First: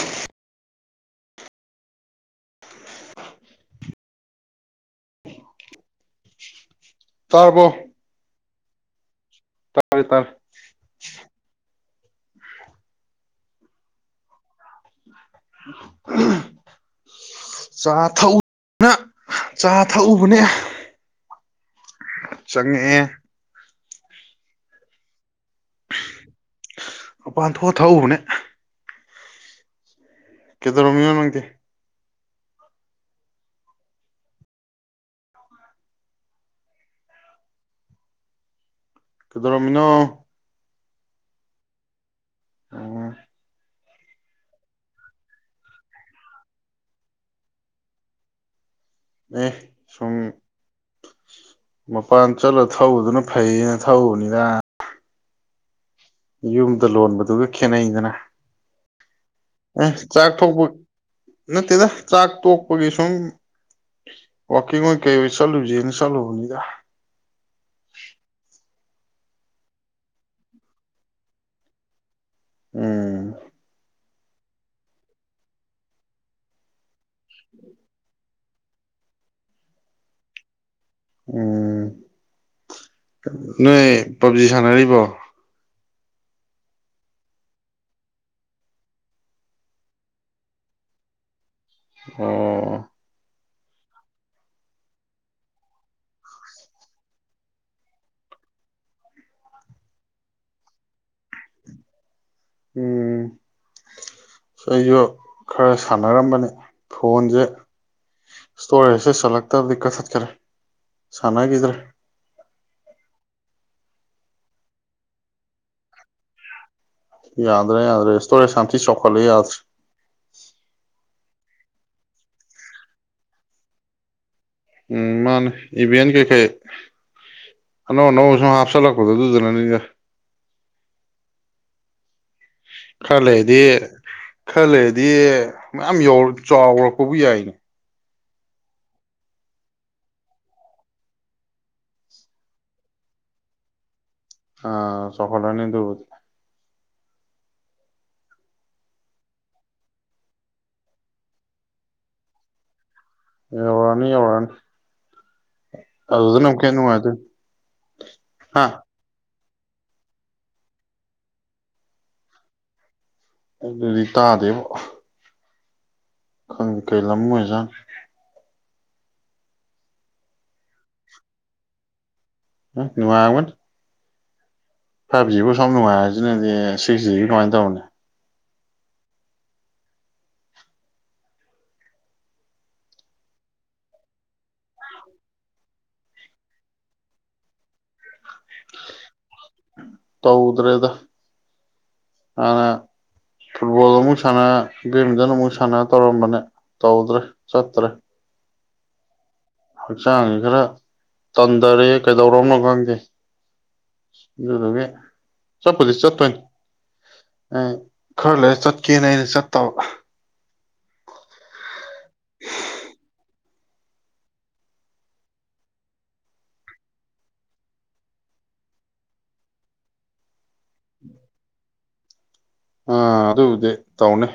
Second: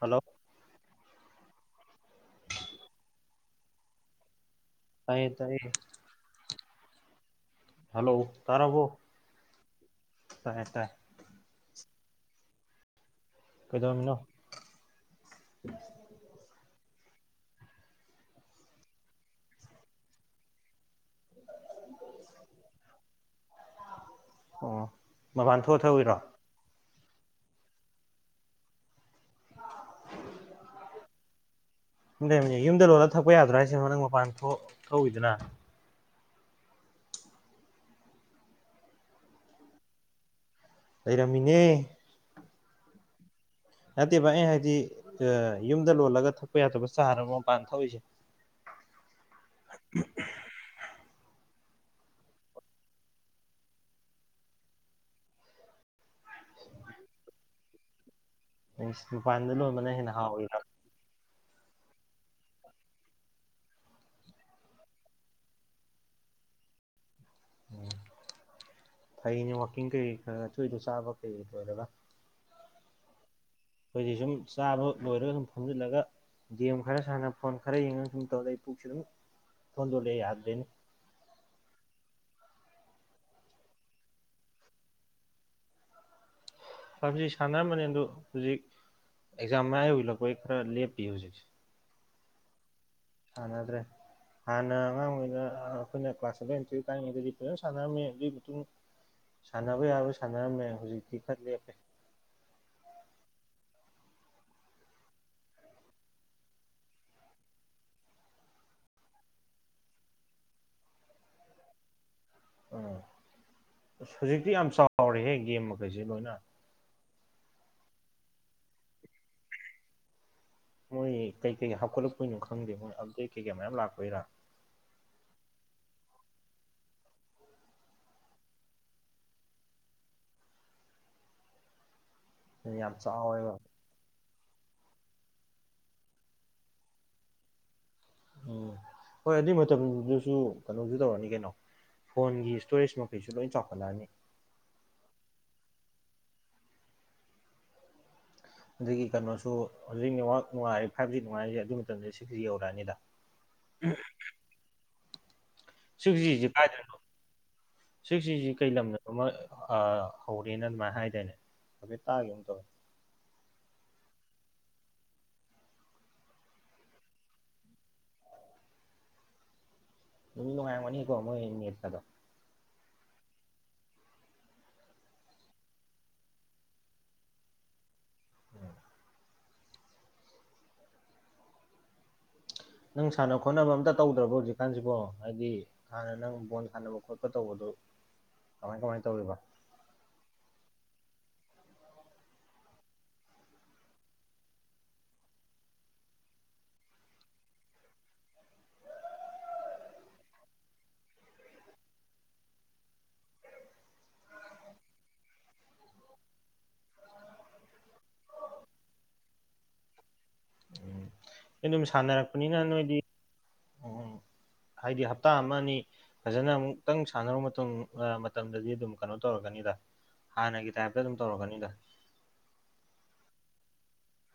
hello ꯇꯥꯏꯌꯦ ꯇꯥꯏꯌꯦ ꯇꯥꯔꯥꯕꯣ ꯍꯜꯂꯣ ꯇꯥꯔꯕꯣ ꯇꯔꯦ ꯇꯔꯦ ꯇꯥꯏ ꯇꯥꯏ ꯀꯩꯗꯧꯔꯝꯃꯤꯅꯣ [inaudible] ꯆꯥ ꯊꯛꯎꯅ ꯆꯥ ꯊꯛꯎꯕꯅꯦ ꯆꯥꯉꯀꯏ ꯑꯣ ꯃꯃꯥꯟ ꯊꯣꯛꯑ ꯊꯎꯏꯔꯣ ꯃꯄꯥꯟ ꯊꯣꯛꯑ ꯊꯛꯎꯕꯅꯦ ꯀꯦꯗꯔꯣꯝꯃꯤꯅꯣ ꯅꯡꯗꯤ ꯁꯨꯝ ꯂꯩꯔꯝꯕꯅꯤ ꯌꯨꯝꯗ ꯂꯣꯂꯥ ꯊꯛꯄꯥ ꯌꯗꯔꯣ ꯍꯥꯏꯁꯦ ꯅꯡ ꯃꯄꯥꯟ ꯊꯣꯛ ꯊꯛꯎꯏꯗꯨꯅ ꯀꯩꯗꯣꯔꯃꯤꯅꯣ ꯂꯩꯔꯝꯃꯤꯅꯦ ꯑꯣ ꯅꯠꯇꯦꯕꯚ ꯑꯩ ꯍꯥꯏꯗꯤ ꯌꯨꯝꯗ ꯂꯣꯜꯂꯒ ꯊꯛꯄ ꯌꯥꯗꯕ ꯆꯥꯔꯕꯥ ꯃꯄꯥꯟ ꯊꯛꯎꯏꯁꯤ ꯑꯦ ꯁꯨꯡ ꯃꯄꯥꯟ ꯆꯠꯂ ꯊꯎꯗꯨꯅ ꯐꯩꯩꯅ ꯊꯛꯎꯕꯅꯤꯗ ꯌꯨꯝꯗ ꯂꯣꯟꯕꯗꯨꯒ ꯈꯦꯠꯅꯩꯗꯅ ꯃꯄꯥꯟꯗ ꯑꯦ ꯂꯣꯟꯕꯅ ꯍꯦꯟꯅ ꯆꯥꯛ ꯍꯥꯑꯣꯔꯤꯔꯣ ꯊꯣꯛꯄ ꯅꯠꯇꯦꯗ ꯆꯥꯛ ꯇꯣꯛꯄꯒꯤ ꯁꯨꯝ ꯋꯀꯤꯡ ꯑꯣꯏꯅ ꯀꯩ ꯑꯣꯏ ꯆꯠꯂꯨꯁꯦꯅ ꯆꯠꯂꯨꯕꯅꯤꯗ ꯐꯩꯅꯦ ꯋꯥꯀꯤꯡ ꯀꯩ ꯈꯔꯥ ꯈꯔꯥ ꯇꯣꯏꯇꯣꯏꯟ ꯆꯥꯕꯥ ꯐꯩ ꯇꯧꯔꯒꯥ ꯎꯝ ꯑꯩꯈꯣꯏꯗꯤ ꯁꯨꯝ ꯆꯥꯕ ꯂꯣꯏꯔꯒ ꯁꯨꯝ ꯐꯝꯖꯤꯜꯂꯒꯦ ꯒꯦꯃ ꯈꯔ ꯁꯥꯅ ꯐꯣꯟ ꯈꯔ ꯌꯦꯉꯥ ꯁꯨꯝ ꯇꯧꯔꯛꯏ [unintelligible] ꯎꯝ ꯅꯣꯏ ꯄꯞꯖꯤ ꯁꯥꯟꯅꯔꯤꯕꯣ ꯄꯥꯐꯖꯤ ꯁꯥꯟꯅꯔꯝꯕꯅꯦ ꯑꯗꯣ ꯍꯧꯖꯤꯛ ꯑꯦꯛꯖꯥꯝ ꯃꯌꯥ ꯌꯧꯁꯜꯂꯛꯄꯩ ꯈꯔ ꯂꯦꯞꯄꯤ ꯍꯧꯖꯤꯛꯁꯦ ꯑꯣ ꯁꯥꯟꯅꯗ꯭ꯔꯦ ꯍꯥꯟꯅ ꯑꯉꯥꯡ ꯑꯣꯏꯅ ꯑꯩꯈꯣꯏꯅ ꯀ꯭ꯂꯥꯁ ꯁꯚꯦꯟ ꯇꯨꯌꯦꯜꯕ ꯀꯥꯔꯤꯉꯩꯗꯗꯤ ꯐꯖꯅ ꯁꯥꯟꯅꯔꯝꯃꯦ ꯑꯗꯨꯒꯤ ꯃꯇꯨꯡ ꯁꯥꯟꯅꯕ ꯌꯥꯕ ꯁꯥꯟꯅꯔꯝꯃꯦ ꯍꯧꯖꯤꯛꯇꯤ ꯈꯔ ꯂꯦꯞꯄꯦ ꯎꯝ ꯑꯩꯁꯨ ꯈꯔ ꯁꯥꯟꯅꯔꯝꯕꯅꯤ ꯐꯣꯟꯁꯦ ꯏꯁꯇꯣꯔꯦꯖꯁꯦ ꯆꯠꯂꯛꯇꯕꯗꯤ ꯀꯛꯊꯠꯈꯔꯦ ꯁꯥꯟꯅꯈꯤꯗ꯭ꯔꯦ ꯑꯍꯥ ꯍꯧꯖꯤꯛꯇꯤ ꯌꯥꯝ ꯆꯥꯎꯔꯦꯍꯦ ꯒꯦꯝ ꯃꯈꯩꯁꯦ ꯂꯣꯏꯅ ꯌꯥꯗ꯭ꯔꯦ ꯌꯥꯗ꯭ꯔꯦ ꯏꯁꯇꯣꯔꯦ ꯁꯥꯟꯇꯤ ꯆꯥꯎꯈꯠꯂ ꯌꯥꯗ꯭ꯔꯦ ꯃꯣꯏ ꯀꯩꯀꯩꯀꯩ ꯍꯥꯞꯀꯠꯂꯛꯄꯣꯏꯅꯣ ꯈꯡꯗꯦ ꯃꯣꯏ ꯑꯞꯗꯦꯠ ꯀꯩꯀꯩ ꯃꯌꯥꯝ ꯂꯥꯛꯄꯣꯏꯔꯥ ꯎꯝ ꯃꯥꯅꯦ ꯏꯚꯦꯟ ꯀꯩꯀꯩ ꯑꯅꯧ ꯑꯅꯧꯕ ꯁꯨꯝ ꯍꯥꯞꯆꯜꯂꯛꯄꯗꯣ ꯑꯗꯨꯗꯨꯅꯅꯤꯗ ꯌꯥꯝ ꯆꯥꯎꯣꯏꯕ ꯈꯔꯥ ꯂꯩꯔꯗꯤ ꯃꯌꯥꯝ ꯌꯧ ꯆꯥꯎꯔꯛꯄꯕꯨ ꯌꯥꯏꯅꯦ ꯎꯝ ꯍꯣꯏ ꯑꯗꯨꯏ ꯃꯇꯝꯗꯨꯁꯨ ꯀꯩꯅꯣꯁꯨ ꯇꯧꯔꯅꯤ ꯀꯩꯅꯣ ꯐꯣꯟꯒꯤ ꯏꯁꯇꯣꯔꯦꯖ ꯃꯈꯩꯁꯨ ꯂꯣꯏ ꯆꯥꯎꯈꯠꯂꯛꯑꯅꯤ ꯑꯥ ꯆꯥꯑꯣꯈꯠꯂꯛ ꯑꯅꯤ ꯑꯗꯨꯕꯨꯗꯤ ꯑꯗꯨꯒꯤ ꯀꯩꯅꯣꯁꯨ ꯍꯧꯖꯤꯛ ꯅꯦꯠꯋꯥꯛ ꯅꯨꯡꯉꯥꯏꯔꯦ ꯐꯥꯏꯚ ꯖꯤ ꯅꯨꯡꯉꯥꯏꯔꯤꯁꯦ ꯑꯗꯨ ꯃꯇꯝꯗ ꯁꯤꯛꯁ ꯖꯤ ꯌꯧꯔꯛꯑꯅꯤꯗ ꯌꯧꯔꯅꯤ ꯌꯧꯔꯅꯤ ꯁꯤꯖꯤꯁꯤ ꯀꯥꯏꯗꯅꯣ ꯁꯤꯛꯖꯤꯁꯤ ꯍꯥ ꯀꯩ ꯂꯝꯗꯅꯣ ꯑꯃꯥ ꯑꯥ ꯍꯧꯔꯦꯅ ꯑꯗꯨꯃꯥꯏꯅ ꯍꯥꯏꯗꯣꯏꯅꯦ ꯍꯧꯐꯦꯠ ꯇꯥꯒꯤꯒꯨꯝ ꯇꯧꯋꯦ ꯑꯗꯨꯗꯥꯗꯤ ꯇꯥꯗꯦꯕꯣ ꯈꯡꯗ ꯀꯩ ꯂꯝ ꯑꯣꯏꯖꯟ ꯅꯨꯡ ꯗꯤ ꯅꯨꯉꯥꯏꯔꯝꯒꯅꯤꯀꯣ ꯃꯣꯏ ꯅꯦꯇꯀꯥꯗꯣ ꯅꯨꯉꯥꯏꯔꯝꯒꯅꯤ ꯐꯥꯏꯚ ꯖꯤꯕꯨ ꯁ ꯅꯨꯡꯉꯥꯏꯔꯁꯤꯅꯗꯤ ꯁꯤꯛꯁ ꯖꯤꯒꯤ ꯀꯃꯥꯏꯅ ꯇꯧꯅꯤ ꯅꯪ ꯁꯥꯟꯅ ꯈꯣꯠꯅꯕ ꯑꯝꯇ ꯇꯧꯗ꯭ꯔꯕꯣ ꯍꯧꯖꯤꯛꯀꯥꯟꯁꯤꯕꯣ ꯍꯥꯏꯗꯤ ꯍꯥꯟꯅ ꯅꯪ ꯕꯣꯜ ꯁꯥꯟꯅꯕ ꯈꯣꯠꯄ ꯇꯧꯕꯗꯣ ꯀꯃꯥꯏ ꯀꯃꯥꯏꯅ ꯇꯧꯔꯤꯕ ꯇꯧꯗ꯭ꯔꯦꯗ ꯍꯥꯟꯅ ꯐꯨꯠꯕꯣꯜ ꯑꯃꯨꯛ ꯁꯥꯟꯅ ꯕꯤꯃꯤꯟꯠꯟ ꯑꯃꯨꯛ ꯁꯥꯟꯅ ꯇꯧꯔꯝꯕꯅꯦ ꯇꯧꯗ꯭ꯔꯦ ꯆꯠꯇ꯭ꯔꯦ ꯍꯛꯆꯥꯡꯁꯦ ꯈꯔ ꯇꯟꯊꯔꯦ ꯀꯩꯗꯧꯔꯣꯅꯣ ꯈꯪꯗꯦ ꯑꯗꯨꯗꯨꯗꯒꯤ ꯆꯠꯄꯨꯗꯤ ꯆꯠꯇꯣꯏꯅꯤ ꯑꯦ ꯈꯔ ꯂꯩꯔ ꯆꯠꯀꯦꯅ ꯑꯩꯅ ꯆꯠꯇꯕ ꯑꯩ ꯑꯗꯨꯝ ꯁꯥꯟꯅꯔꯛꯄꯅꯤꯅ ꯅꯣꯏꯗꯤ ꯎꯝ ꯎꯝ ꯍꯥꯏꯗꯤ ꯍꯞꯇꯥ ꯑꯃ ꯑꯅꯤ ꯐꯖꯅ ꯑꯃꯨꯛꯇꯪ ꯁꯥꯟꯅꯔꯨ ꯃꯇꯨꯡ ꯃꯇꯝꯗꯗꯤ ꯑꯗꯨꯝ ꯀꯩꯅꯣ ꯇꯧꯔꯛꯀꯅꯤꯗ ꯍꯥꯟꯅꯒꯤ ꯇꯥꯏꯞꯇ ꯑꯗꯨꯝ ꯇꯧꯔꯛꯀꯅꯤꯗ ꯑꯥ ꯑꯗꯨꯗꯤ ꯇꯧꯅꯤ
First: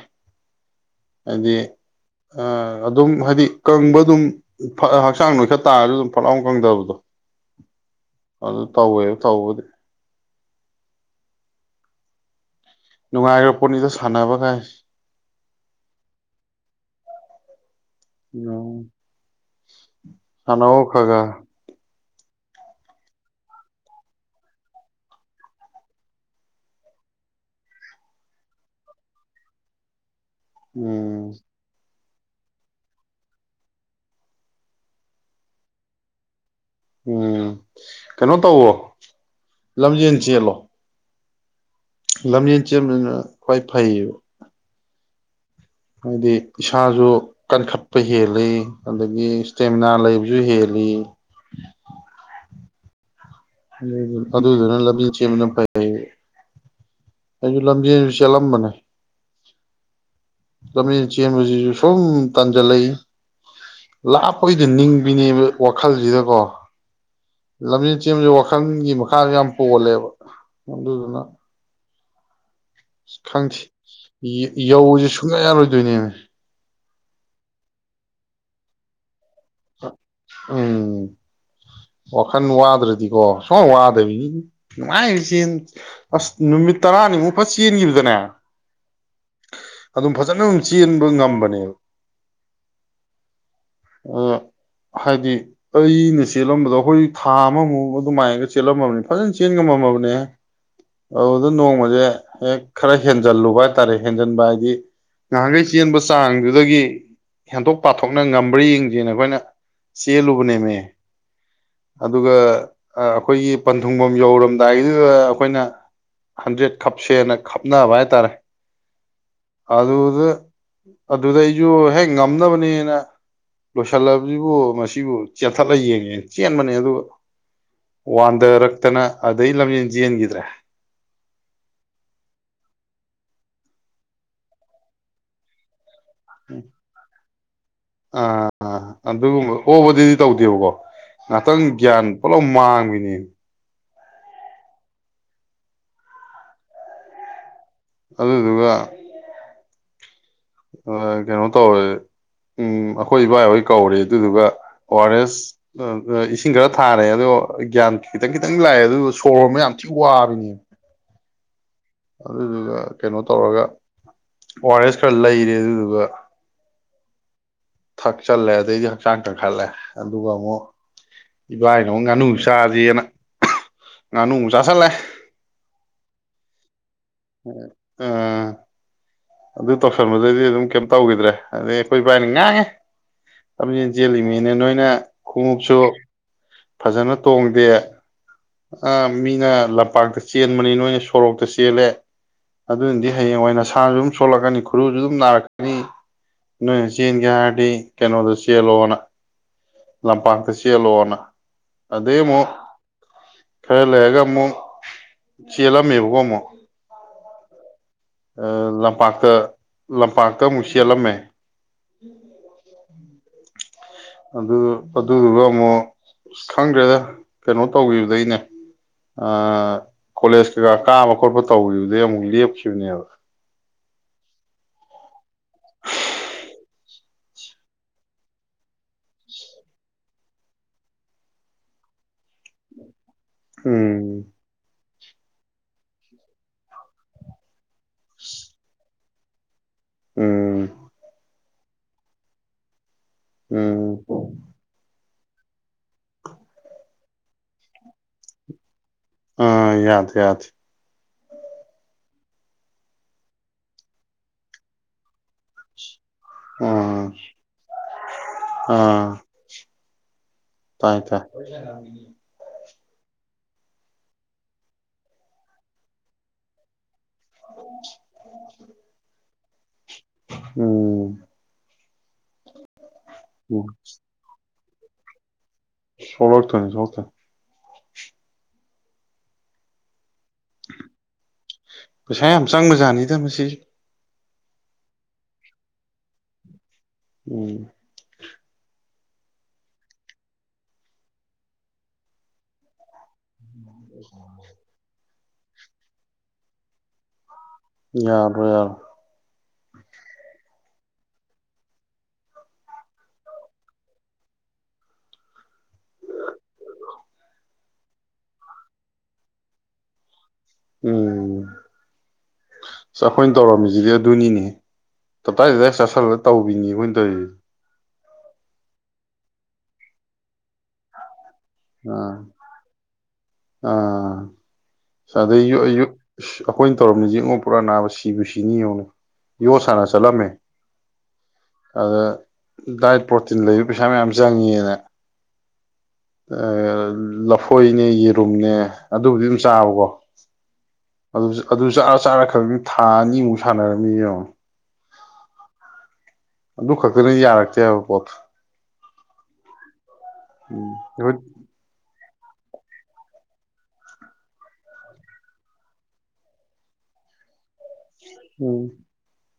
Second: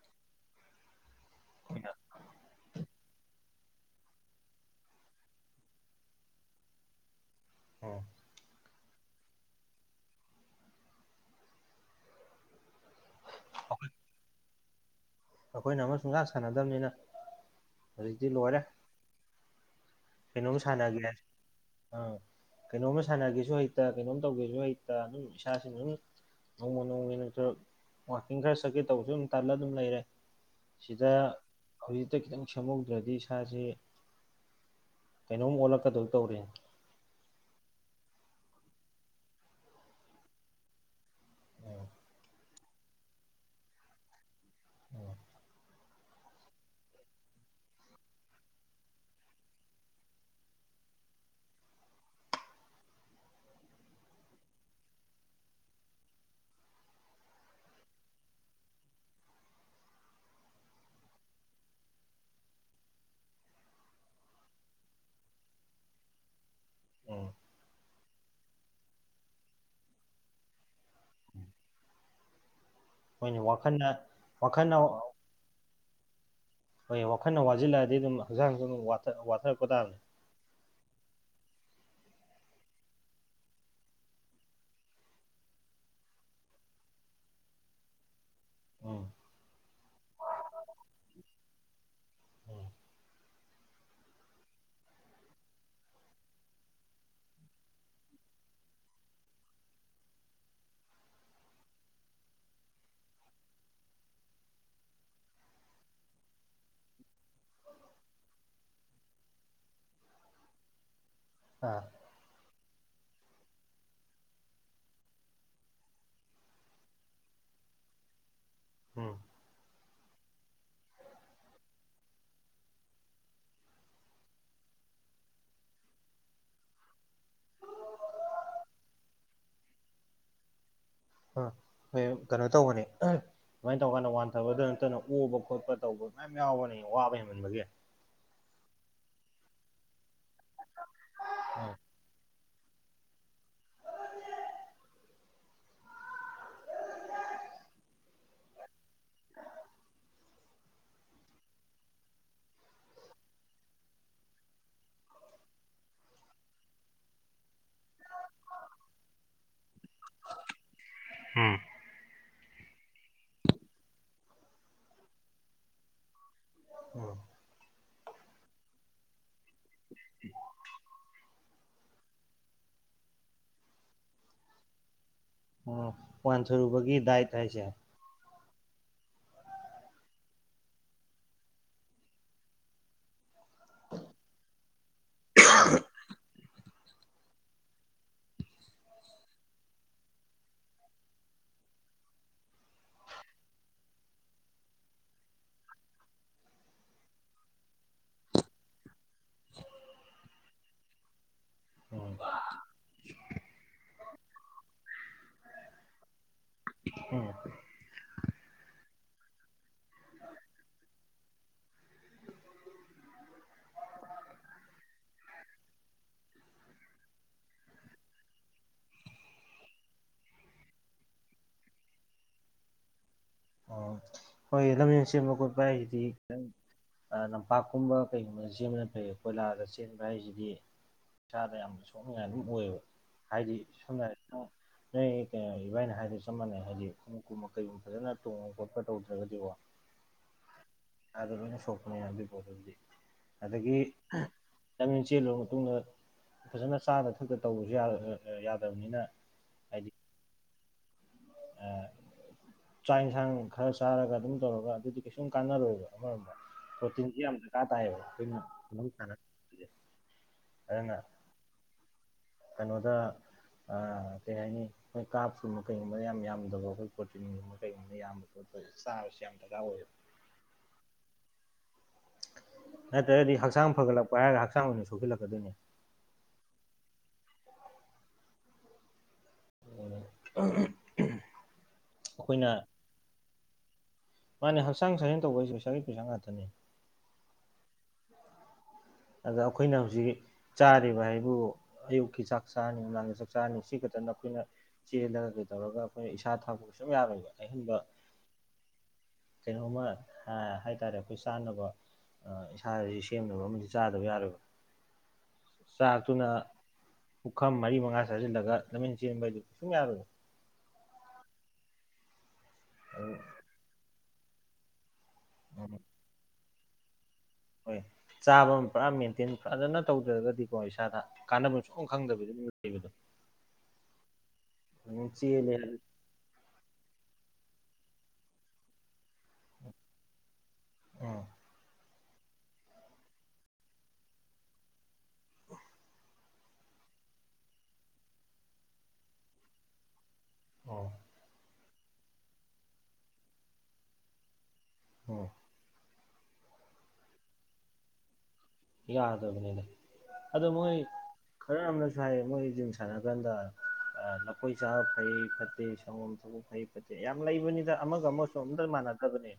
ꯍꯥꯏꯗꯤ ꯑꯩꯈꯣꯏꯅ ꯑ ꯑꯗꯨꯝ ꯍꯥꯏꯗꯤ ꯀꯪꯕ ꯑꯗꯨꯝ ꯍꯛꯆꯥꯡ ꯅꯣꯏꯈꯠ ꯇꯥꯔꯖꯨ ꯑꯗꯨꯝ ꯐꯠ ꯂꯥꯎꯅ ꯀꯪꯗꯕꯗꯣ ꯎꯝ ꯑꯗꯨꯗ ꯇꯧꯋꯦ ꯇꯧꯕꯗ ꯅꯨꯡꯉꯥꯏꯈ꯭ꯔ ꯄꯣꯠꯅꯤꯗ ꯁꯥꯟꯅꯕꯒꯥꯏ ꯑꯩꯈꯣꯏꯅ ꯑꯃ ꯁꯨꯡꯁꯥꯛ ꯁꯥꯟꯅꯗꯕꯅꯤꯅ ꯍꯧꯖꯤꯛꯇꯤ ꯂꯣꯏꯔꯦ ꯎꯝ ꯀꯩꯅꯣꯝꯃ ꯁꯥꯟꯅꯧ ꯈꯔ ꯁꯥꯟꯅꯒꯦ ꯈꯔ ꯑꯥ ꯀꯩꯅꯣꯝꯃ ꯁꯥꯟꯅꯒꯦꯁꯨ ꯍꯩꯇ ꯀꯩꯅꯣꯝꯃ ꯇꯧꯒꯦꯁꯨ ꯍꯩꯇ ꯑꯗꯨꯝ ꯏꯁꯥꯁꯤꯡꯅ ꯑꯗꯨꯝ ꯅꯣꯡꯃ ꯅꯣꯡꯃꯒꯤ ꯅꯔ ꯋꯥꯋꯥꯛꯀꯤꯡ ꯈꯔ ꯆꯠꯀꯦ ꯇꯧꯕꯁꯨ ꯑꯗꯨꯝ ꯇꯜꯂ ꯑꯗꯨꯝ ꯂꯩꯔꯦ ꯁꯤꯗ ꯎꯝ ꯍ ꯛꯇ ꯈꯤꯇꯪ ꯁꯦꯝꯍꯧꯗ꯭ꯔꯗꯤ ꯏꯁꯥꯁꯦ ꯀꯩꯅꯣꯝ ꯑꯣꯜꯂꯛꯀꯗꯧ ꯇꯧꯔꯤꯅꯤ ꯎꯝ ꯀꯩꯅꯣ ꯇꯧꯋꯣ ꯂꯝꯖꯦꯟ ꯆꯦꯜꯂꯣ ꯎꯝ ꯂꯝꯖꯦꯟ ꯆꯅꯕꯖꯤꯅ ꯈ꯭ꯋꯥꯏ ꯐꯩꯌꯦꯕ ꯎꯝ ꯍꯥꯏꯗꯤ ꯏꯁꯥꯁꯨ ꯀꯟꯈꯠꯄ ꯍꯦꯜꯂꯤ ꯑꯗꯒꯤ ꯏꯁꯇꯦꯃꯤꯅꯥ ꯂꯩꯕꯁꯨ ꯍꯦꯜꯂꯤ ꯑꯗꯨꯗꯨꯅ ꯂꯝꯖꯦꯟ ꯆꯦꯟꯕꯅ ꯐꯩ ꯑꯩꯁꯨ ꯂꯝꯖꯦꯟꯁꯨ ꯆꯦꯜꯂꯝꯕꯅꯦ ꯂꯝꯖꯦꯟ ꯆꯦꯟꯕꯁꯤꯁꯨ ꯁꯨꯝ ꯇꯟꯖꯜꯂꯛꯏ ꯂꯥꯞꯄꯒꯤꯗꯤ ꯅꯤꯡꯕꯤꯅꯦꯕ ꯋꯥꯈꯜꯁꯤꯗꯀꯣ ꯎꯝ ꯂꯝꯖꯦꯟ ꯆꯦꯟꯕꯁꯤ ꯋꯥꯈꯜꯒꯤ ꯃꯈꯥꯁꯨ ꯌꯥꯝ ꯄꯣꯜꯂꯦꯕ ꯑꯗꯨꯗꯨꯅ ꯍꯣꯏꯅꯦ ꯈꯪꯁꯤ ꯋꯥꯈꯜꯅ ꯋꯥꯈꯜꯅ ꯌꯧꯁꯦ ꯁꯨꯡꯌꯥ ꯌꯥꯔꯣꯏꯗꯣꯏꯅꯦꯅꯦ ꯍꯣꯏ ꯋꯥꯈꯜꯅ ꯋꯥꯁꯤꯜꯂꯛꯑꯗꯤ ꯑꯗꯨꯝ ꯍꯛꯆꯥꯡꯁꯨ ꯑꯗꯨꯝ ꯋꯥꯊꯔꯛꯄ ꯇꯥꯕꯅꯤ ꯎꯝ ꯋꯥꯈꯜ ꯋꯥꯗ꯭ꯔꯗꯤꯀꯣ ꯁꯨꯝ ꯋꯥꯗꯕꯤ ꯅꯨꯡꯉꯥꯏꯔꯤꯁꯦꯟ ꯑꯁ ꯅꯨꯃꯤꯠ ꯇꯔꯥꯅꯤꯃꯨꯛ ꯐꯠ ꯆꯦꯟꯈꯤꯕꯗꯅꯦ ꯎꯝ ꯑꯗꯨꯝ ꯐꯖꯅ ꯑꯗꯨꯝ ꯆꯦꯟꯕ ꯉꯝꯕꯅꯦꯕ [unintelligible] [inaudible] ꯑ ꯍꯥꯏꯗꯤ ꯑꯩꯅ ꯆꯦꯜꯂꯝꯕꯗꯣ ꯑꯩꯈꯣꯏ ꯊꯥ ꯑꯃꯃꯨꯛ ꯑꯗꯨꯃꯥꯏꯅꯒ ꯆꯦꯜꯂꯝꯃꯕꯅꯤ ꯐꯖꯅ ꯆꯦꯟ ꯉꯝꯃꯝꯃꯕꯅꯦ ꯑꯗꯨꯗ ꯅꯣꯡꯃꯁꯦ ꯍꯦꯛ ꯈꯔ ꯍꯦꯟꯖꯜꯂꯨꯕ ꯍꯥꯏꯇꯥꯔꯦ ꯍꯦꯟꯖꯟꯕ ꯍꯥꯏꯗꯤ ꯉꯍꯥꯟꯈꯩ ꯆꯦꯟꯕ ꯆꯥꯡꯗꯨꯗꯒꯤ ꯍꯦꯟꯗꯣꯛ ꯄꯥꯊꯣꯛꯅ ꯉꯝ ꯃ꯭ꯔ ꯌꯦꯡꯁꯦꯅ ꯑꯩꯈꯣꯏꯅ ꯆꯦꯜꯂꯨꯕꯅꯦꯃꯦ ꯑꯥ ꯑꯗꯨꯒ ꯑꯩꯈꯣꯏꯒꯤ ꯄꯟꯊꯨꯡꯐꯝ ꯌꯧꯔꯝꯗꯥꯏꯗꯨꯗ ꯑꯩꯈꯣꯏꯅ ꯍꯟꯗ꯭ꯔꯦꯠ ꯈꯞꯁꯦꯅ ꯈꯞꯅꯕ ꯍꯥꯏꯇꯥꯔꯦ ꯎꯝ ꯑꯗꯨꯗ ꯑꯗꯨꯗ ꯑꯩꯁꯨ ꯍꯦꯛ ꯉꯝꯅꯕꯅꯦꯅ ꯂꯣꯏꯁꯤꯜꯂꯕꯁꯤꯕꯨ ꯃꯁꯤꯕꯨ ꯆꯦꯟꯊꯠꯂꯒ ꯌꯦꯡꯉꯦ ꯆꯦꯟꯕꯅꯦ ꯑꯗꯨ ꯋꯥꯟꯊꯔꯛꯇꯅ ꯑꯗꯩ ꯂꯝꯖꯦꯟ ꯆꯦꯟꯈꯤꯗ꯭ꯔꯦ ꯍꯣꯏ ꯀꯩꯅꯣ ꯇꯧꯕꯅꯤ ꯑꯗꯨꯃꯥꯏꯅ ꯇꯧꯀꯥꯟꯗ ꯋꯥꯟꯊꯕꯗ ꯅꯠꯇꯅ ꯑꯣꯕ ꯈꯣꯠꯄ ꯇꯧꯕ ꯃꯌꯥꯝ ꯌꯥꯎꯕꯅꯦ ꯑꯋꯥꯕ ꯍꯦꯟꯃꯟꯕꯒꯤ ꯑꯗꯨ ꯑꯗꯨ ꯑꯣꯕꯗꯤꯗꯤ ꯇꯧꯗꯦꯕꯀꯣ ꯉꯥꯛꯇꯪ ꯎꯝ ꯒ꯭ꯌꯥꯟ ꯂꯣ ꯃꯥꯡꯕꯤꯅꯦꯝꯤ ꯑꯗꯨꯗꯨꯒ ꯀꯩꯅꯣ ꯇꯧꯔꯦ ꯎꯝ ꯑꯩꯈꯣꯏ ꯏꯕꯥꯍꯣꯏ ꯀꯧꯔꯦ ꯑꯗꯨꯗꯨꯒ ꯑꯣ ꯑꯥꯔ ꯑꯦꯁ ꯏꯁꯤꯡ ꯈꯔ ꯊꯥꯔꯦ ꯑꯗꯣ ꯒ꯭ꯌꯥꯟ ꯈꯤꯇꯪ ꯈꯤꯇꯪ ꯂꯥꯛꯑꯦ ꯑꯗꯨ ꯁꯣꯔ ꯍꯣꯟꯕ ꯌꯥꯝ ꯊꯤ ꯋꯥꯕꯅꯦ ꯑꯗꯨꯗꯨꯒ ꯀꯩꯅꯣ ꯇꯧꯔꯒ ꯑꯣ ꯑꯥꯔ ꯑꯦꯁ ꯈꯔ ꯂꯩꯔꯦ ꯑꯗꯨꯗꯨꯒ ꯎꯝ ꯊꯛꯆꯜꯂꯦ ꯑꯗꯩꯗꯤ ꯍꯛꯆꯥꯡ ꯀꯪꯈꯠꯂꯦ ꯑꯗꯨꯒ ꯑꯃꯨꯛ ꯏꯕꯥꯏꯅ ꯑꯃꯨꯛ ꯉꯥꯅꯨ ꯆꯥꯁꯤꯦꯅ ꯉꯥꯅꯨꯃꯨꯛ ꯆꯥꯥꯁꯜꯂꯦ ꯑꯣ ꯄ ꯁꯣ ꯔꯨꯄꯥꯒꯤ ꯑ ꯑꯗꯨ ꯇꯧꯁꯟꯕꯗꯗꯤ ꯑꯗꯨꯝ ꯀꯩꯝ ꯇꯧꯈꯤꯗ꯭ꯔꯦ ꯑꯗꯩ ꯑꯩꯈꯣꯏ ꯏꯕꯥꯏꯅ ꯉꯥꯡꯉꯦ ꯂꯝꯖꯦꯟ ꯆꯦꯜꯂꯤꯉꯩꯅꯦ ꯅꯣꯏꯅ ꯈꯣꯡꯎꯞꯁꯨ ꯐꯖꯅ ꯇꯣꯡꯗꯦ ꯃꯤꯅ ꯂꯝꯄꯥꯛꯇ ꯆꯦꯟꯕꯅꯤ ꯅꯣꯏꯅ ꯁꯣꯔꯣꯛꯇ ꯆꯦꯜꯂꯦ ꯑꯗꯨꯅꯗꯤ ꯍꯌꯦꯡ ꯑꯣꯏꯅ ꯅꯁꯥꯁꯨ ꯑꯗꯨ ꯁꯣꯛꯂꯛꯀꯅꯤ ꯈꯨꯔꯨꯁꯨ ꯑꯗꯨꯝ ꯅꯥꯔꯛꯀꯅꯤ ꯅꯣꯏꯅ ꯆꯦꯟꯒꯦ ꯍꯥꯏꯔꯗꯤ ꯀꯩꯅꯣꯗ ꯆꯦꯜꯂꯣꯅ ꯂꯝꯄꯥꯛꯇ ꯆꯦꯜꯂꯣꯅ ꯎꯝ ꯑꯗꯨꯗꯩ ꯑꯃꯨꯛ ꯈꯔ ꯂꯩꯔꯒ ꯑꯃꯨꯛ ꯆꯦꯜꯂꯝꯃꯦꯕꯀꯣ ꯑꯃꯨꯛ ꯎꯝ ꯑ ꯂꯝꯄꯥꯛꯇ ꯂꯝꯄꯥꯛꯇ ꯑꯃꯨꯛ ꯆꯦꯜꯂꯝꯃꯦ ꯑꯗꯨ ꯑꯗꯨꯗꯨꯒ ꯑꯃꯨꯛ ꯈꯪꯗ꯭ꯔꯦꯗ ꯀꯩꯅꯣ ꯇꯧꯈꯤꯕꯗꯩꯅꯦ ꯀꯣꯂꯦꯖ ꯀꯩꯀꯥ ꯀꯥꯕ ꯈꯣꯠꯄ ꯇꯧꯈꯤꯕꯗꯩ ꯑꯃꯨꯛ ꯂꯦꯞꯈꯤꯕꯅꯦꯕ ꯑꯣ ꯍꯣꯏ ꯂꯝꯖꯦꯟ ꯆꯦꯟꯕ ꯈꯣꯠꯄ ꯍꯥꯏꯁꯤꯗꯤ ꯈꯤꯇꯪ ꯂꯝꯄꯥꯛꯀꯨꯝꯕ ꯀꯩꯒꯨꯝꯕꯗ ꯆꯦꯟꯕꯅ ꯐꯩ ꯀꯣꯏꯂꯥꯗ ꯆꯦꯟꯕ ꯍꯥꯏꯁꯤꯗꯤ ꯏꯁꯥꯗ ꯌꯥꯝꯅ ꯁꯣꯡꯉ ꯑꯗꯨꯝ ꯑꯣꯏꯌꯦꯕ ꯍꯥꯏꯗꯤ ꯁꯝꯅ ꯎꯝ ꯍꯥꯏꯔꯕ ꯅ ꯀꯩꯅ ꯏꯕꯥꯏꯅ ꯍꯥꯏꯗ ꯆꯞ ꯃꯥꯟꯅꯩ ꯍꯥꯏꯗꯤ ꯈꯣꯡ ꯀꯨꯝꯕ ꯀꯩꯒꯨꯝꯕ ꯐꯖꯅ ꯇꯣꯡꯕ ꯈꯣꯠꯄ ꯇꯧꯗ꯭ꯔꯒꯗꯤꯀꯣ ꯎꯝ ꯑꯗ ꯂꯣꯏꯅ ꯁꯣꯛꯄꯅꯦ ꯑꯗꯨꯒꯤ ꯄꯣꯠꯇ ꯑꯗꯨꯗꯤ ꯑꯗꯒꯤ ꯎꯝ ꯆ ꯆꯦꯜꯂꯕ ꯃꯇꯨꯡꯗ ꯐꯖꯅ ꯆꯥꯗ ꯊꯛꯛꯇ ꯇꯧꯕꯁꯨ ꯌꯥꯗꯕꯅꯤꯅ ꯑꯥ ꯍꯥꯏꯗꯤ ꯌꯥꯗ ꯌꯥꯗ ꯆꯥꯛ ꯌꯦꯟꯁꯥꯡ ꯈꯔ ꯆꯥꯔꯒ ꯑꯗꯨꯝ ꯇꯧꯔꯒ ꯑꯗꯨꯗꯤ ꯀꯩꯁꯨꯝ ꯀꯥꯟꯅꯔꯣꯏꯕ ꯑꯃꯔꯣꯝꯗ ꯑꯥ ꯀꯣꯆꯤꯟꯁꯤꯦ ꯌꯥꯝ ꯗꯔꯀꯥꯔ ꯇꯥꯏꯌꯦꯕ ꯑꯩꯈꯅ ꯑꯥ ꯇꯥꯏ ꯐꯦ ꯀꯩꯅꯣꯗ ꯀꯔꯤ ꯍꯥꯏꯅꯤ ꯑꯩꯈꯣꯏ ꯀꯥꯞꯀꯨꯝꯕ ꯀꯩꯒꯨꯝꯕꯗ ꯌꯥꯝ ꯌꯥꯝꯗꯕ ꯑꯩꯈꯣꯏ ꯣꯠꯇ ꯃꯈ ꯀꯩ ꯌꯥꯝꯕ ꯈꯣꯠꯄ ꯂ ꯑꯣꯏ ꯎꯝ ꯅꯠꯇ꯭ꯔꯗꯤ ꯎꯝ ꯍꯛꯆꯥꯡ ꯐꯒꯠꯂꯛꯄ ꯍꯥꯏꯔꯒ ꯍꯛꯆꯥꯡ ꯑꯥꯡ ꯑꯣꯏꯅ ꯁꯣꯛꯤꯜꯂꯛꯀꯗꯣꯏꯅꯦ ꯁꯂꯔꯇꯅꯤ ꯆ ꯊ ꯄꯩꯁꯥ ꯌꯥꯝ ꯑꯩꯈꯣꯏꯅ ꯆꯪꯕ ꯖꯥꯠꯅꯤꯗ ꯃꯁꯤ ꯃꯥꯅꯦ ꯍꯛꯆꯥꯡ ꯁꯥꯖꯦꯟ ꯇꯧꯕꯩꯁꯤ ꯄꯩꯁꯥꯒꯤ ꯄꯩꯁꯥ ꯉꯥꯛꯇꯅꯤ ꯎꯝ ꯑꯗ ꯑꯩꯈꯣꯏꯅ ꯍꯧꯖꯤꯛ ꯆꯥꯔꯤꯕ ꯍꯥꯏꯕꯨ ꯑꯌꯨꯛꯀꯤ ꯆꯥꯛ ꯆꯥꯅꯤꯗꯥꯥꯡ ꯆꯆꯥ ꯁꯤ ꯈꯛꯇꯅ ꯑꯩꯈꯣꯏꯅ ꯆꯦꯜꯂꯒ ꯑꯗꯨ ꯇꯧꯔꯒ ꯑꯩꯈꯣꯏ ꯏꯁꯥ ꯊꯛꯕꯁꯨ ꯁꯨꯝ ꯌꯥꯔꯣꯏꯅꯦ ꯌꯥꯗꯣꯏ ꯌꯥꯔ ꯀꯩꯅꯣꯝꯃ ꯍꯥꯏꯇꯥꯔꯦ ꯑꯩꯈꯣꯏ ꯆꯥꯅꯕ ꯏꯁꯥꯁꯤ ꯁꯦꯝꯅꯕ ꯑꯃ ꯆꯥꯗꯕ ꯌꯥꯔꯣꯏꯕ ꯆꯥꯛꯇꯨꯅ ꯄꯨꯈꯝ ꯃꯔꯤ ꯃꯉꯥ ꯆꯥꯁꯤꯜꯂꯒ ꯂꯝꯃꯤꯦꯟ ꯆꯦꯟꯕ ꯍꯥꯏꯗꯨ ꯀꯩ ꯁꯨꯝ ꯌꯥꯔꯣꯏ ꯎꯝ ꯆꯈꯣꯏꯅ ꯇꯧꯔꯝꯖꯤꯗꯤ ꯙꯨꯅꯤꯅꯤ ꯑꯗꯨ ꯇꯞꯦꯁ ꯇꯧ ꯑꯣꯅꯤꯕ ꯑꯣꯏꯅ ꯇ ꯍꯣꯏ ꯆꯥꯕ ꯑꯃ ꯄꯨꯔꯥ ꯃꯦꯟꯇꯦꯟ ꯐꯖꯅ ꯇꯧꯗ꯭ꯔꯒꯗꯤꯀꯣ ꯏꯁꯥꯗ ꯀꯥꯟꯅꯕ ꯁꯨꯡꯐꯝ ꯑꯥ ꯈꯪꯗꯕꯗꯨ ꯂꯩꯕꯗꯣ ꯑꯥ ꯑꯗꯨꯝ ꯑꯗꯩ ꯆꯦꯜꯂꯦ ꯑꯩꯈꯣꯏꯅ ꯇꯧꯔꯝꯅꯤꯁꯉ ꯄꯨꯔꯥ ꯅꯥꯑ ꯁꯤꯕꯨ ꯁꯤꯅꯤꯧꯅ ꯌꯣꯠ ꯁꯥꯟꯅ ꯆꯠꯂꯝꯃꯦ ꯎꯝ ꯑꯗ ꯗꯥꯏꯠ ꯄ꯭ꯔꯣꯇꯤꯟ ꯂꯩꯕ ꯄꯩꯁꯥ ꯃꯌꯥꯝ ꯆꯪꯉꯦꯅ ꯂꯐꯣꯏꯅꯦ ꯌꯦꯔꯨꯝꯅꯦ ꯑꯗꯨꯕꯨꯗꯤ ꯑꯗꯨꯝ ꯆꯥꯎꯕꯣ ꯎꯝ ꯑꯗꯨ ꯑꯗꯨ ꯆꯥꯔ ꯆꯥꯔꯛꯈ꯭ꯔꯕꯅꯤ ꯊꯥ ꯑꯅꯤꯃꯨꯛ ꯁꯥꯟꯅꯔꯝꯅꯤ ꯌꯦꯡꯉꯣ ꯎꯝ ꯑꯗꯨ ꯈꯛꯇꯅ ꯌꯥꯔꯛꯇꯦꯕ ꯄꯣꯠ ꯌꯥꯒꯗꯕꯅꯤꯗ ꯑꯗꯣ ꯎꯝ ꯃꯣꯏ ꯑꯩꯈꯣꯏ ꯈꯔ ꯑꯃꯅꯁꯨ ꯍꯥꯏ ꯃꯣꯏ ꯖꯤꯝ ꯁꯥꯟꯅꯔ ꯀꯥꯟꯗ ꯂꯈꯣꯏ ꯆꯥꯕ ꯐꯩ ꯐꯠꯇꯦ ꯁꯪꯒꯣꯝ ꯁꯪꯒꯣꯝ ꯐꯩ ꯐꯠꯇꯦ ꯌꯥꯝ ꯂꯩꯕꯅꯤ ꯑꯃꯒ ꯑꯃꯁꯒꯨ ꯑꯝꯇ ꯎꯝ ꯃꯥꯟꯅꯗꯕꯅꯦ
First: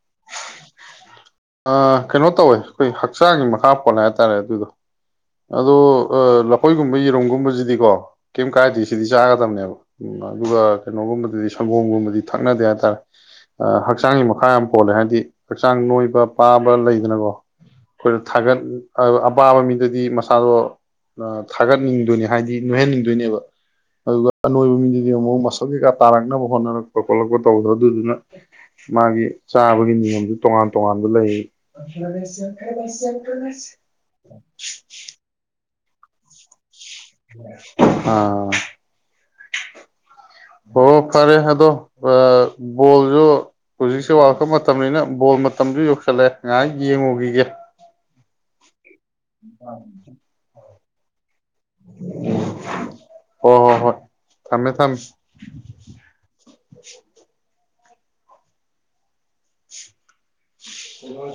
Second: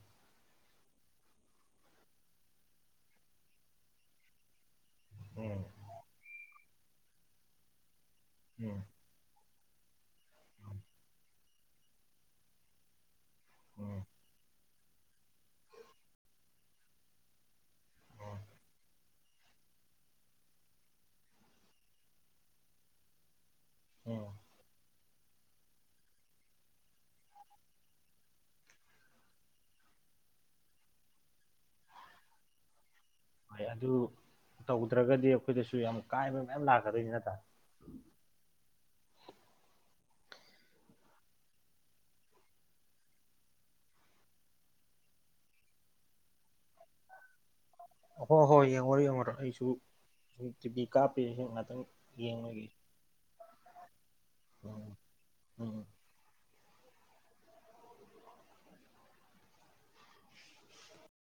ꯀꯩꯅꯣ ꯇꯧꯋꯦ ꯑꯩꯈꯣꯏ ꯍꯛꯆꯥꯡꯒꯤ ꯃꯈꯥ ꯄꯣꯟ ꯍꯥꯏꯇꯥꯔꯦ ꯑꯗꯨꯗꯣ ꯎꯝ ꯑꯗ ꯑ ꯂ ꯑꯩꯈꯣꯏꯒꯨꯝꯕ ꯌꯦꯔꯨꯝꯒꯨꯝꯕꯁꯤꯗꯤꯀꯣ ꯀꯩꯝ ꯀꯥꯏꯗꯦ ꯎꯝ ꯁꯤꯗꯤ ꯆꯥꯒꯗꯕꯅꯦꯕ ꯎꯝ ꯑꯗꯨꯒ ꯀꯩꯅꯣꯒꯨꯝꯕꯗꯗꯤ ꯁꯪꯒꯣꯝꯒꯨꯝꯕꯗꯤ ꯊꯛꯅꯗꯦ ꯍꯥꯏꯇꯥꯔꯦ ꯎꯝ ꯍꯛꯆꯥꯡꯒꯤ ꯃꯈꯥ ꯑꯃ ꯍꯣꯜꯂꯦ ꯍꯥꯏꯗꯤ ꯍꯛꯆꯥꯡ ꯅꯣꯏꯕ ꯄꯥꯕ ꯂꯩꯗꯅꯀꯣ ꯑꯩꯈꯣꯏꯅ ꯎꯝ ꯊꯥꯒꯠ ꯑꯄꯥꯕ ꯃꯤꯗꯗꯤ ꯃꯁꯥꯗꯣ ꯊꯥꯒꯠꯅꯤꯡꯗꯣꯏꯅꯦ ꯍꯥꯏꯗꯤ ꯅꯣꯏꯍꯟꯅꯤꯡꯗꯣꯏꯅꯦꯕ ꯎꯝ ꯑꯗꯨꯒ ꯅꯣꯡꯃꯤ ꯃꯤ ꯑꯃꯨꯛ ꯃꯁꯛ ꯀꯩꯥ ꯇꯥꯔꯛꯅꯕ ꯍꯣꯠꯅꯔꯛꯄ ꯈꯣꯠꯂꯛꯄ ꯇꯧꯗ ꯑꯗꯨꯗꯨꯅ ꯃꯥꯒꯤ ꯆꯥꯕꯒꯤ ꯅꯤꯌꯣꯝꯁꯨ ꯇꯣꯉꯥꯟ ꯇꯣꯉꯥꯟꯕ ꯂꯩ ꯍꯣꯏ ꯑꯗꯨ ꯇꯧꯗ꯭ꯔꯒꯗꯤ ꯑꯩꯈꯣꯏꯗꯁꯨ ꯌꯥꯝ ꯀꯥꯏ ꯑꯥ ꯑꯣ ꯐꯔꯦ ꯑꯗꯣ ꯕꯣꯜꯁꯨ ꯍꯧꯖꯤꯛꯁꯦ ꯋꯥꯔꯛꯄ ꯃꯇꯝꯅꯤꯅ ꯕꯣꯜ ꯃꯇꯝꯁꯨ ꯌꯧꯁꯜꯂꯛꯑꯦ ꯉꯥꯏꯍꯥꯛ ꯌꯦꯡꯉꯨꯈꯤꯒꯦ ꯍ ꯍꯣꯏ ꯑꯃ ꯑꯃꯔꯛ ꯑꯩꯁꯨ ꯇꯤꯚꯤ ꯀꯥꯞꯄ ꯍꯦꯛ ꯉꯍꯥꯛꯇꯪ ꯌꯦꯡꯒ ꯍꯣꯏ ꯍꯣꯏ ꯍꯣꯏ ꯊꯝꯃꯦ ꯎꯝ ꯊꯝꯃꯦ ꯎꯝ [unintelligible] ꯍꯣꯏ ꯍꯣꯏ